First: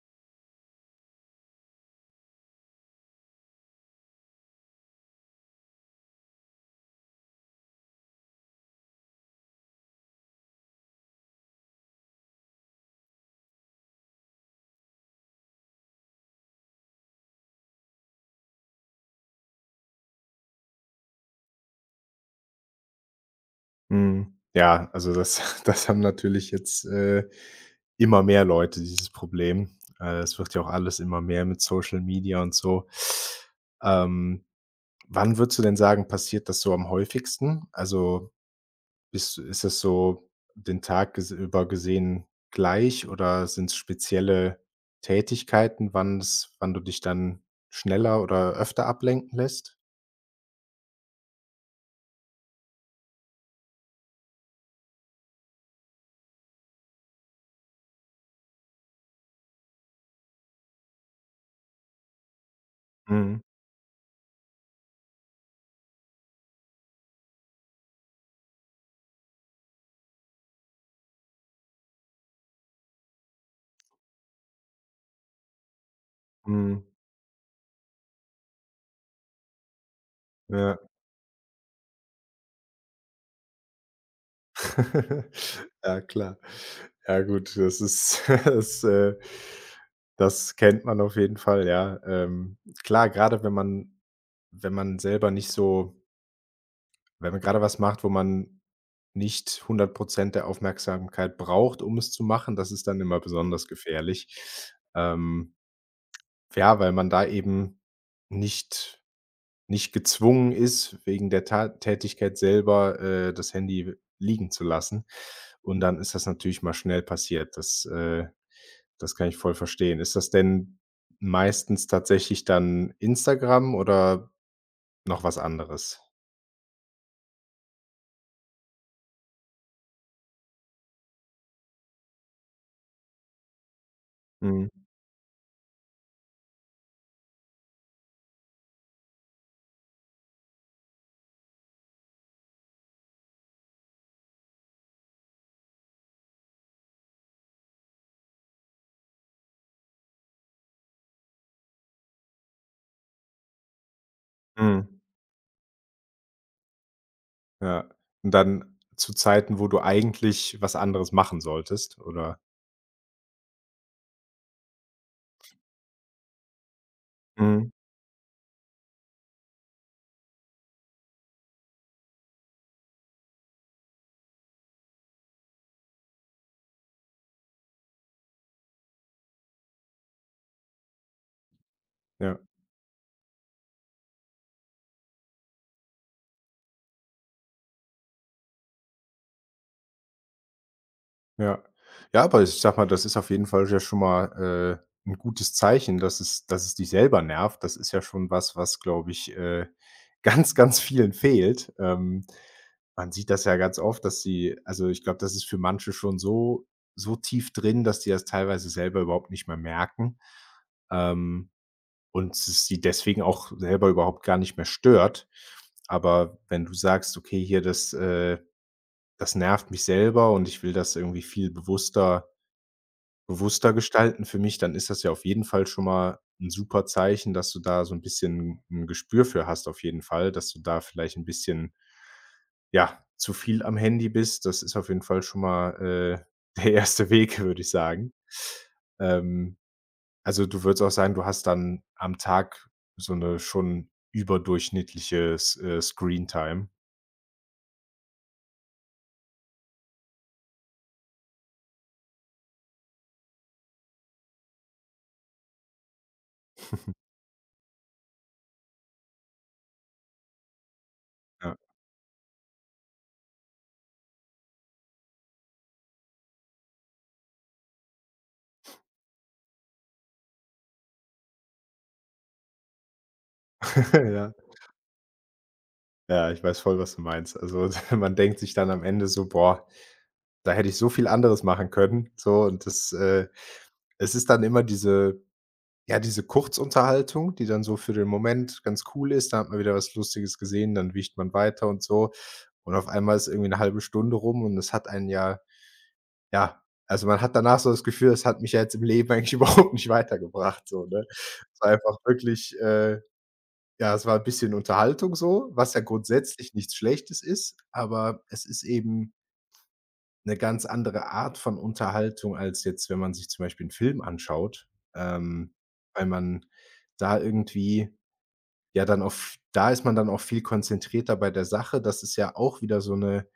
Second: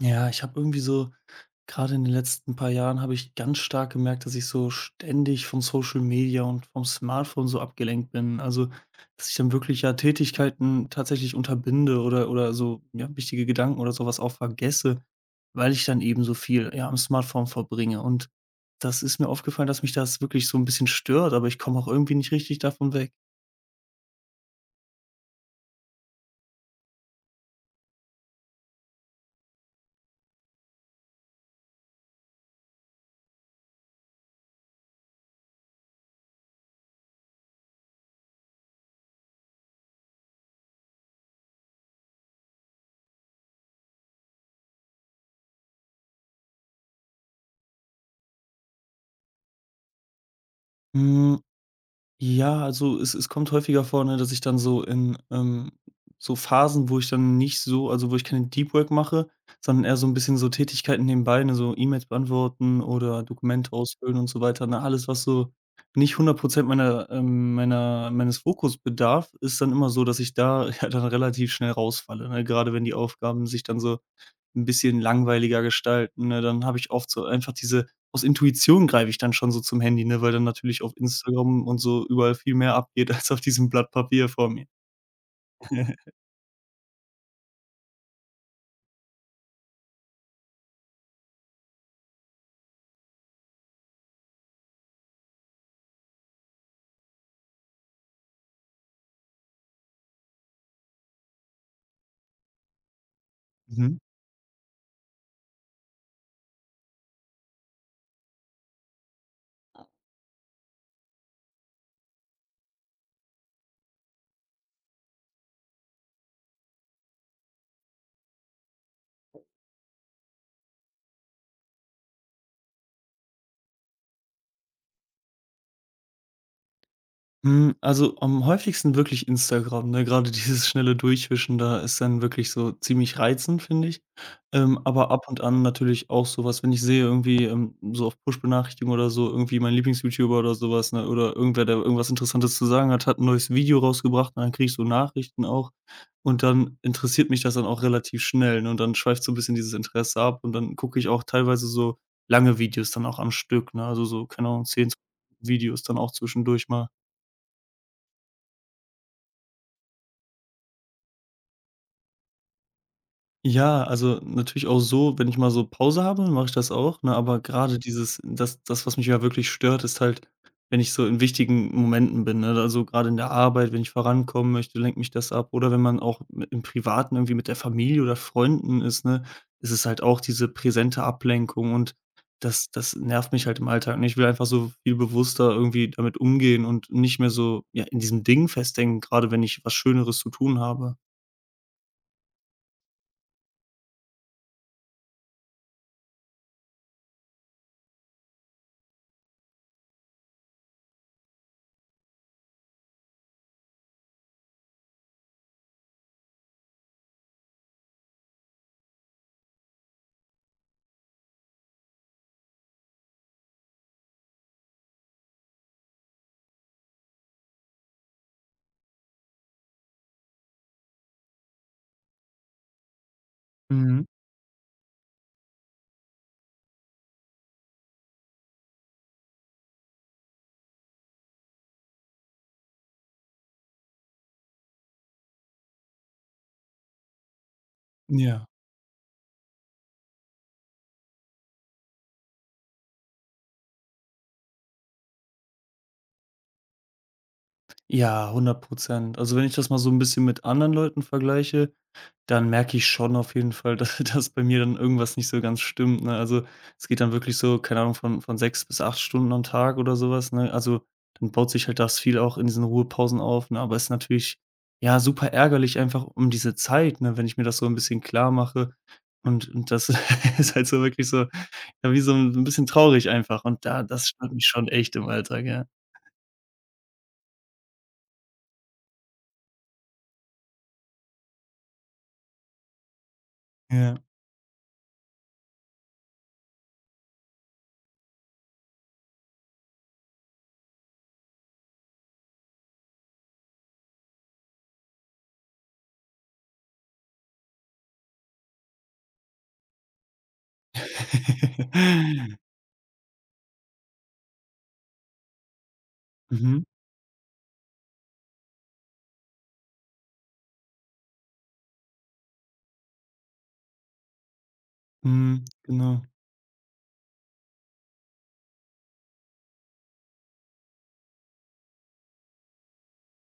Ja, ich habe irgendwie so gerade in den letzten paar Jahren habe ich ganz stark gemerkt, dass ich so ständig von Social Media und vom Smartphone so abgelenkt bin. Also, dass ich dann wirklich, ja, Tätigkeiten tatsächlich unterbinde oder so, ja, wichtige Gedanken oder sowas auch vergesse, weil ich dann eben so viel, ja, am Smartphone verbringe. Und das ist mir aufgefallen, dass mich das wirklich so ein bisschen stört, aber ich komme auch irgendwie nicht richtig davon weg. Mhm. Ja, also das das haben natürlich jetzt immer mehr Leute dieses Problem. Es wird ja auch alles immer mehr mit Social Media und so. Ähm, Wann würdest du denn sagen, passiert das so am häufigsten? Also, bist ist es so den Tag ges über gesehen gleich, oder sind es spezielle Tätigkeiten, wann du dich dann schneller oder öfter ablenken lässt? Hm. Ja, also es kommt häufiger vor, ne, dass ich dann so in, so Phasen, wo ich dann nicht so also, wo ich keine Deep Work mache, sondern eher so ein bisschen so Tätigkeiten nebenbei, ne, so E-Mails beantworten oder Mhm, Dokumente ausfüllen und so weiter, ne? Alles, was so nicht 100% meiner meiner meines Fokus bedarf, ist dann immer so, dass ich da ja dann relativ schnell rausfalle, ne? Gerade wenn die Aufgaben sich dann so ein bisschen langweiliger gestalten, ne? Dann habe mhm, ich oft so einfach diese aus Intuition greife ich dann schon so zum Handy, ne, weil dann ja. natürlich auf Instagram und so überall viel mehr abgeht als auf diesem Blatt Papier vor mir. Ja, klar. Ja gut, das ist das kennt man auf jeden Fall, ja. Klar, gerade wenn man selber nicht so, wenn man gerade was macht, wo man nicht 100% der Aufmerksamkeit braucht, um es zu machen, das ist dann immer besonders Mhm. gefährlich. Ähm, ja, weil man da eben nicht nicht gezwungen ist, wegen der Ta Tätigkeit selber, das Handy liegen zu lassen. Und dann ist das natürlich mal schnell passiert. Das kann ich voll verstehen. Ist das denn meistens tatsächlich dann Instagram oder noch was anderes? Hm, also am häufigsten wirklich Instagram, ne? Gerade dieses schnelle Durchwischen da ist dann wirklich so ziemlich reizend, finde ich. Mhm, Aber ab und an natürlich auch so was, wenn ich sehe irgendwie, so auf Push-Benachrichtigungen oder so, irgendwie mein Lieblings-YouTuber oder sowas, ne, oder irgendwer, der irgendwas Interessantes zu sagen hat, hat ein neues Video rausgebracht und dann kriege ich so Nachrichten auch. Und dann interessiert mich das dann auch relativ schnell, ne? Und dann schweift so ein bisschen dieses Interesse ab und dann gucke ich auch teilweise so lange Videos dann auch am Stück, ne? Also so, keine Ahnung, mhm, 10 Videos dann auch zwischendurch mal. ja. Und dann zu Zeiten, wo du eigentlich was anderes machen solltest, oder? Ja, also natürlich auch so, wenn ich mal so Pause habe, mache ich das auch, ne? Aber Mhm. gerade dieses das, was mich ja wirklich stört, ist halt, wenn ich so in wichtigen Momenten bin, ne? Also gerade in der Arbeit, wenn ich vorankommen möchte, lenkt mich das ab. Oder wenn man auch mi im Privaten irgendwie mit der Familie oder Freunden ist, ne? Ist es halt auch diese präsente Ablenkung und Ja. das nervt mich halt im Alltag. Und ich will einfach so viel bewusster irgendwie damit umgehen und nicht mehr so, ja, in diesem Ding festdenken. Gerade wenn ich was Schöneres zu tun habe. Ja. Ja, aber ich sag mal, das ist auf jeden Fall ja schon mal, 'n gutes Zeichen, dass es dich selber nervt. Das ist ja schon was, was, glaube ich, ganz, ganz vielen fehlt. Man sieht das ja ganz oft, dass sie also, ich glaube, das ist für manche schon so tief drin, dass die das teilweise selber überhaupt nicht mehr merken, ähm, und es sie deswegen auch selber überhaupt gar nicht mehr stört. Aber wenn du sagst: „Okay, hier, das nervt mich selber und ich will das irgendwie viel bewusster bewusster Mhm. gestalten für mich", dann ist das ja auf jeden Fall schon mal 'n super Zeichen, dass du da so 'n bisschen 'n Gespür für hast auf jeden Fall, dass du da vielleicht 'n bisschen, ja, zu viel am Handy bist. Das ist auf jeden Fall schon mal, der erste Weg, würde ich sagen. Ja. Ähm, also, du würdest auch sagen, du hast dann am Tag so 'ne schon überdurchschnittliche S Screentime. Ja, 100%. Also, wenn ich das mal so ein bisschen mit anderen Leuten vergleiche, dann merke ich schon auf jeden Fall, dass dass bei mir dann irgendwas nicht so ganz stimmt, ne? Also, es geht dann wirklich so, keine Ahnung, von 6 bis 8 Stunden am Tag oder sowas, ne? Also, dann baut Ja. sich halt das viel auch in diesen Ruhepausen auf, ne? Aber es ist natürlich, ja, super ärgerlich einfach um diese Zeit, ne, wenn ich mir das so ein bisschen klarmache. Und das ist halt so wirklich so, ja, wie so ein bisschen traurig einfach. Und da das Ja. stört mich schon echt im Alltag, ja. Ja, ich weiß voll, was du meinst. Also, man denkt sich dann am Ende so: „Boah, da hätte ich so viel anderes machen können", so, und das Ja. es ist dann immer diese, ja, diese Kurzunterhaltung, die dann so für den Moment ganz cool ist. Da hat man wieder was Lustiges gesehen, dann wiecht man weiter und so. Und auf einmal ist irgendwie eine halbe Stunde rum und es hat einen ja, also, man hat danach so das Gefühl, das hat mich ja jetzt im Leben eigentlich überhaupt nicht weitergebracht so, ne? Es war einfach wirklich ja, es war ein bisschen Unterhaltung so, was ja grundsätzlich Mhm. nichts Schlechtes ist, aber es ist eben eine ganz andere Art von Unterhaltung als jetzt, wenn man sich zum Beispiel 'n Film anschaut, Mhm. ähm, Genau. weil man da irgendwie ja dann auf da ist man dann auch viel konzentrierter bei der Sache. Das ist ja auch wieder so 'ne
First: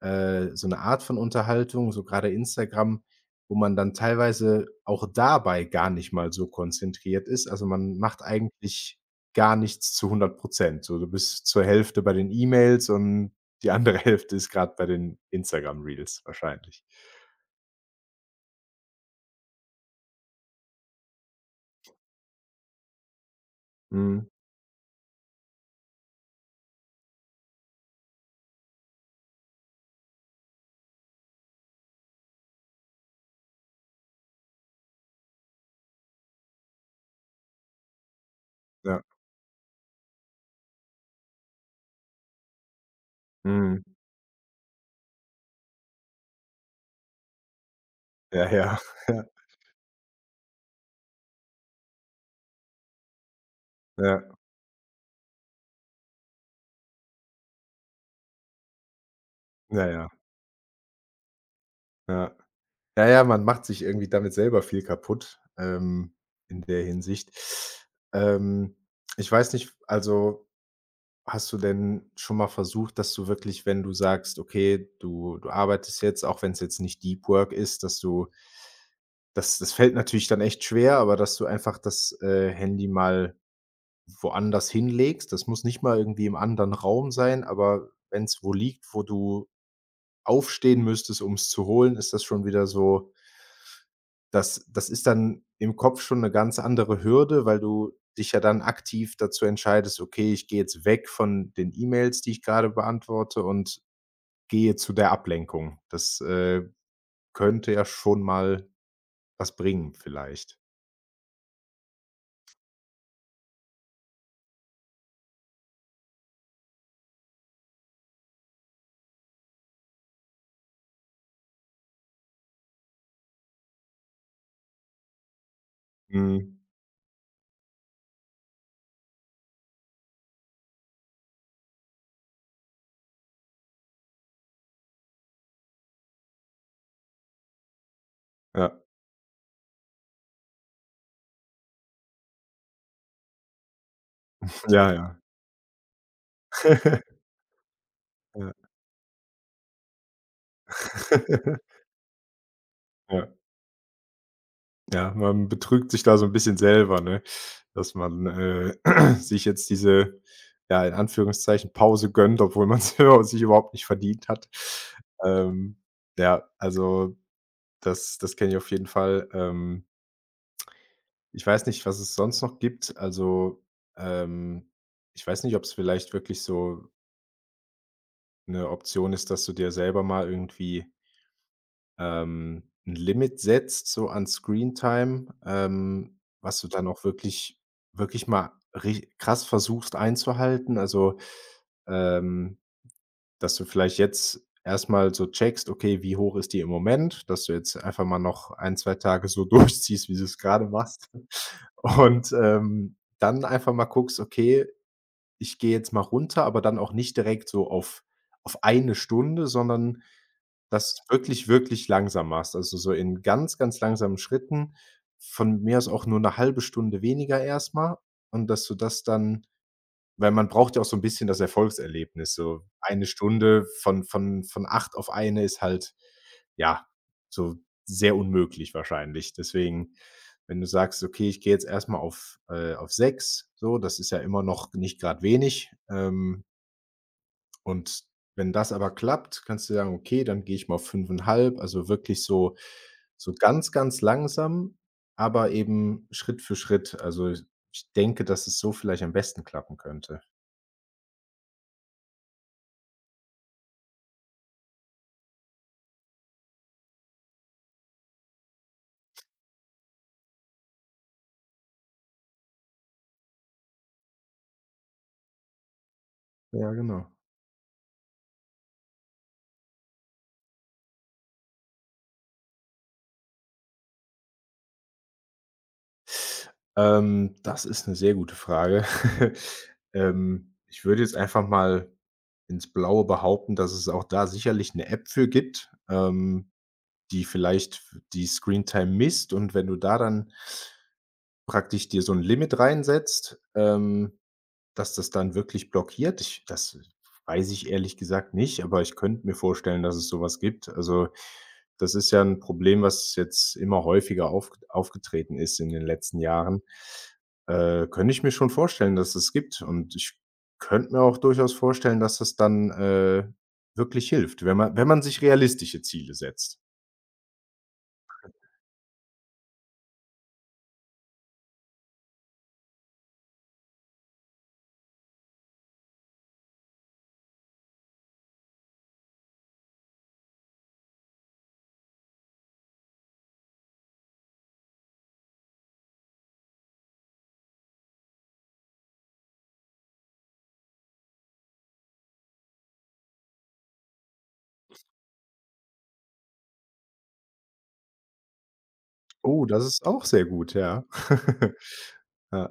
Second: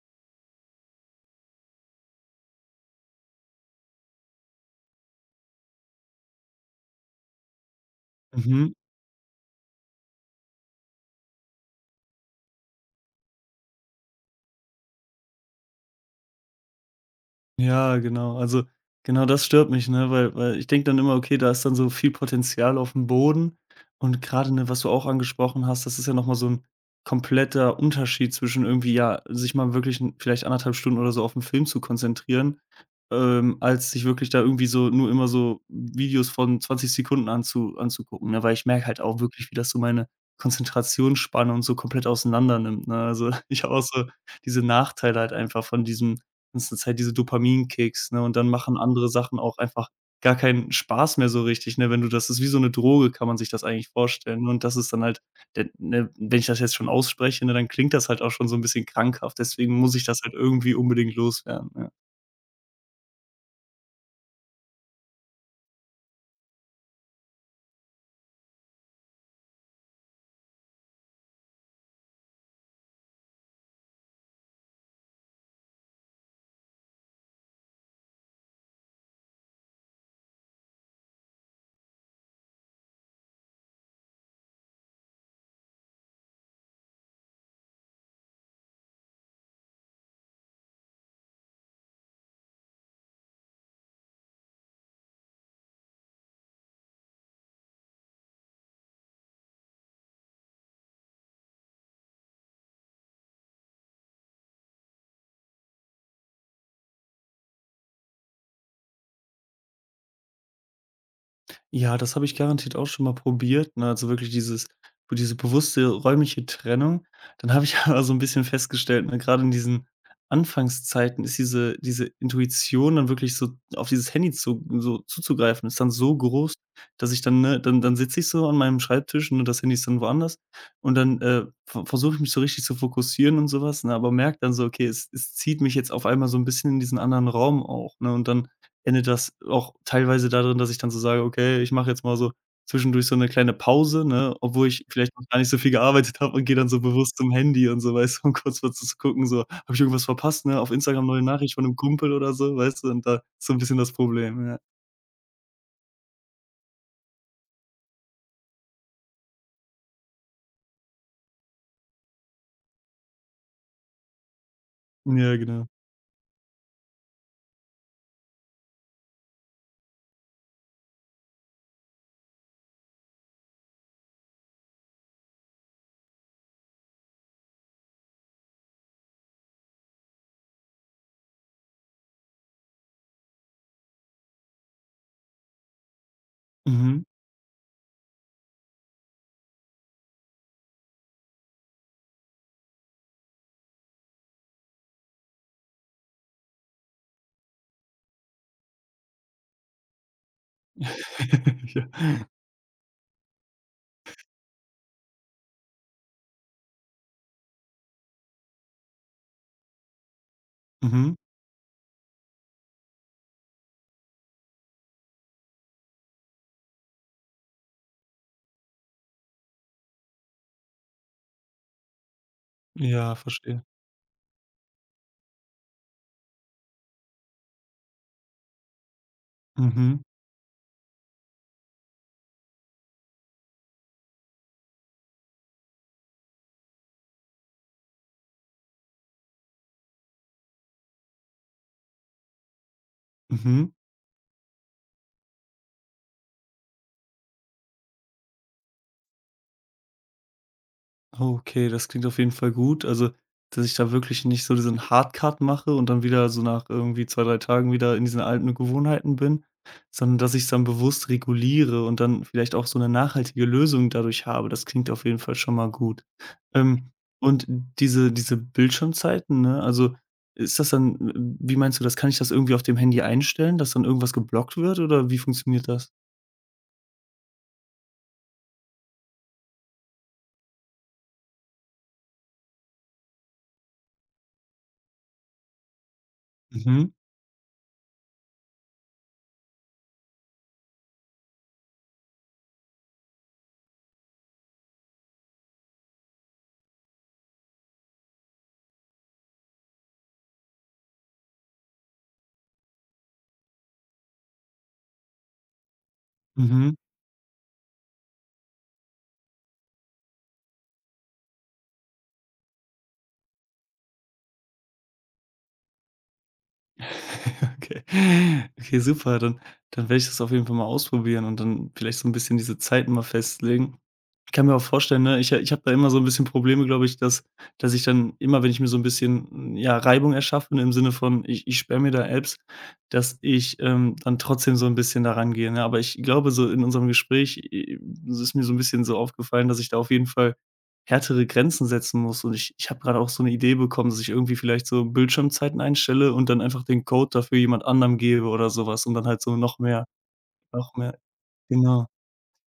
so 'ne Art von Unterhaltung, so grade Instagram, wo man dann teilweise auch dabei gar nicht mal so konzentriert ist. Also, man macht Mhm. eigentlich gar nichts zu 100%. So, du bist zur Hälfte bei den E-Mails und die andere Hälfte ist grad bei den Instagram Reels wahrscheinlich. Ja, genau. Also, genau das stört mich, ne, weil ich denke dann immer: „Okay, da ist dann so viel Potenzial auf dem Boden." Und Mhm. gerade ne, was du auch angesprochen hast, das ist ja noch mal so ein kompletter Unterschied zwischen irgendwie, ja, sich mal wirklich 'n vielleicht anderthalb Stunden oder so auf 'n Film zu konzentrieren, als sich wirklich da irgendwie so nur immer so Videos von 20 Sekunden anzugucken, ne? Weil ich merke Ja. halt auch wirklich, wie das so meine Konzentrationsspanne und so komplett auseinander nimmt, ne? Also, ich habe auch Mhm. so diese Nachteile halt einfach von diesem das sind halt diese Dopaminkicks, ne? Und Ja, dann machen ja. andere Sachen auch einfach gar keinen Spaß mehr so richtig, ne? Wenn du das ist wie so 'ne Droge, kann man sich das eigentlich Ja, ja. vorstellen, ne? Und das ist dann halt der ne, wenn ich das jetzt schon ausspreche, ne, dann klingt das halt auch schon so 'n bisschen krankhaft. Deswegen Ja, muss ich ja. das halt irgendwie unbedingt loswerden, ja. Ja. Ja, ja, man macht sich irgendwie damit selber viel kaputt, in der Hinsicht. Ähm, Ich weiß nicht, also, hast du denn schon mal versucht, dass du wirklich, wenn du sagst: „Okay, du arbeitest jetzt", auch wenn es jetzt nicht Deep Work ist, dass du das fällt natürlich dann echt schwer, aber dass du einfach das, Handy mal woanders hinlegst. Das muss nicht mal irgendwie im anderen Raum sein, aber wenn es wo liegt, wo du aufstehen müsstest, um's zu holen, ist das schon wieder so das ist dann im Kopf schon eine ganz andere Hürde, weil du dich ja dann aktiv dazu entscheidest: „Okay, ich gehe jetzt weg von den E-Mails, die ich gerade beantworte und gehe zu der Ablenkung." Könnte ja schon mal was bringen vielleicht. Ja, das habe ich garantiert auch schon mal probiert, ne? Also, wirklich diese bewusste räumliche Trennung. Dann habe ich aber so ein bisschen festgestellt, ne, grade in diesen Anfangszeiten ist diese Intuition dann wirklich so auf dieses Handy zu so zuzugreifen, ist dann so groß, Mhm. dass ich dann, ne dann sitze ich so an meinem Schreibtisch, und das Handy ist dann woanders und dann, versuche ich mich so richtig zu fokussieren und sowas, ne, aber merke dann so: „Okay, es zieht mich jetzt auf einmal so ein bisschen in diesen anderen Raum auch", ne? Und dann Ja. endet das auch teilweise darin, dass ich dann so sage: „Okay, ich mache jetzt mal so zwischendurch so 'ne kleine Pause", ne, obwohl ich Ja, vielleicht ja. noch gar nicht so viel gearbeitet habe und gehe dann so bewusst zum Handy und so, weißt du, um Ja. kurz mal zu gucken, so: „Habe ich irgendwas verpasst, ne? Auf Instagram neue Nachricht von 'nem Kumpel oder so", weißt du? Und da ist Ja. so 'n bisschen das Problem, ja. Ja, man betrügt sich da so ein bisschen selber, ne? Dass man, sich jetzt diese, ja, in Anführungszeichen Pause gönnt, obwohl man ja sich überhaupt nicht verdient hat. Ja, genau. Ähm, ja, also das kenne ich auf jeden Fall. Ich weiß nicht, was es sonst noch gibt. Also, ähm, ich weiß nicht, ob es vielleicht wirklich so eine Option ist, dass du dir selber mal irgendwie 'n Limit setzt, so an Screentime, was du dann Mhm. auch wirklich mal rich krass versuchst einzuhalten. Also, ähm, dass du vielleicht jetzt erstmal so checkst: Okay, wie hoch ist die im Moment? Dass du jetzt einfach mal noch ein 2 Tage so durchziehst, wie du es gerade machst. Ja. Und, dann einfach mal guckst: „Okay, ich gehe jetzt mal runter, aber dann auch nicht direkt so auf eine Stunde, sondern das Mhm. wirklich, wirklich langsam machst. Also, so in ganz, ganz langsamen Schritten, von mir aus auch nur eine halbe Stunde weniger erstmal und dass du das dann weil man braucht ja auch so 'n bisschen das Erfolgserlebnis. So eine Ja, verstehe. Stunde von 8 auf eine ist halt, ja, so sehr unmöglich wahrscheinlich. Deswegen, Mhm. wenn du sagst: „Okay, ich gehe jetzt erst mal auf sechs", so, das ist ja immer noch nicht grad wenig. Und wenn das aber klappt, kannst du sagen: „Okay, dann gehe ich mal auf fünfeinhalb", also wirklich so so Mhm. ganz, ganz langsam, aber eben Schritt für Schritt. Also, ich denke, dass es so vielleicht am besten klappen könnte. Okay, das klingt auf jeden Fall gut. Also, dass ich da wirklich nicht so diesen Hardcut mache und dann wieder so nach irgendwie 2, 3 Tagen wieder in diesen alten Gewohnheiten bin, sondern dass ich es dann bewusst reguliere und dann vielleicht auch so eine nachhaltige Lösung dadurch habe. Das klingt auf jeden Fall schon mal gut. Ja, Ähm, genau. und diese Bildschirmzeiten, ne, also, ist das dann wie meinst du das? Kann ich das irgendwie auf dem Handy einstellen, dass dann irgendwas geblockt wird oder wie funktioniert das? Das ist eine sehr gute Frage. Ich würde jetzt einfach mal ins Blaue behaupten, dass es auch da sicherlich eine App für gibt, Mhm, die vielleicht f die Screentime misst, und wenn du da dann praktisch dir so ein Limit reinsetzt, ähm, dass das dann wirklich blockiert? Ich das weiß ich ehrlich gesagt nicht, aber ich könnte mir vorstellen, dass es sowas gibt. Also, das ist ja ein Problem, was jetzt immer häufiger aufgetreten ist in den letzten Jahren. mhm. Könnte ich mir schon vorstellen, dass es gibt, und ich könnte mir auch durchaus vorstellen, dass das dann, wirklich hilft, wenn man sich realistische Ziele setzt. Okay. Okay, super, dann werde ich das auf jeden Fall mal ausprobieren und dann vielleicht so ein bisschen diese Zeit mal festlegen, kann mir auch vorstellen, ne? Ich habe da immer so ein bisschen Probleme, glaube ich, dass ich dann immer, wenn ich mir so ein bisschen, ja, Reibung erschaffe ne, im Sinne von, ich sperre mir da Apps, dass ich, dann trotzdem so ein bisschen da rangehe, ne? Aber ich glaube, so in unserem Gespräch, es ist mir so ein bisschen so aufgefallen, dass ich da auf jeden Fall härtere Grenzen setzen muss. Und ich habe gerade auch so eine Idee bekommen, dass ich irgendwie vielleicht so Bildschirmzeiten einstelle und dann einfach den Code dafür jemand anderem gebe oder sowas und dann halt so Oh, das ist auch sehr gut, noch ja. mehr genau. Ja.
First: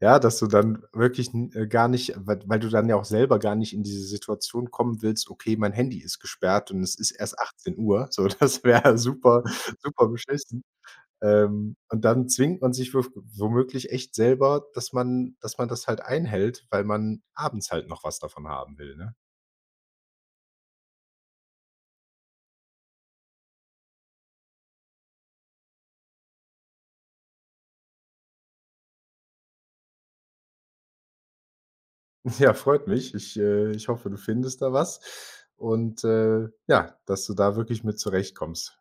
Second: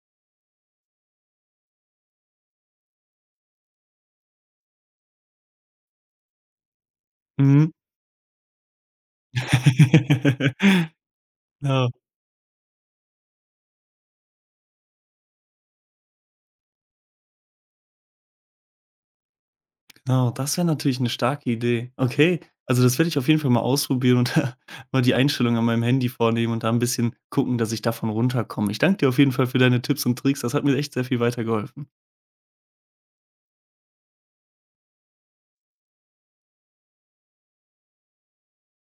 Ja, dass du dann wirklich n gar nicht, weil du dann ja auch selber gar nicht in diese Situation kommen willst: „Okay, mein Handy ist gesperrt und es ist erst Mhm. 18 Uhr." So, das wäre super super beschissen. Ja. Und dann zwingt man sich wöf womöglich echt selber, dass man das halt einhält, weil man abends halt noch was davon haben will, ne? Genau, das wäre natürlich 'ne starke Idee. Okay, also, das werde ich auf jeden Fall mal ausprobieren und da mal die Einstellung an meinem Handy vornehmen und da 'n bisschen gucken, dass ich davon runterkomme. Ich danke dir auf jeden Fall für deine Tipps und Tricks. Das hat mir echt sehr viel weitergeholfen. Ja, freut mich. Ich, ich hoffe, du findest da was und, ja, dass du da wirklich mit zurechtkommst.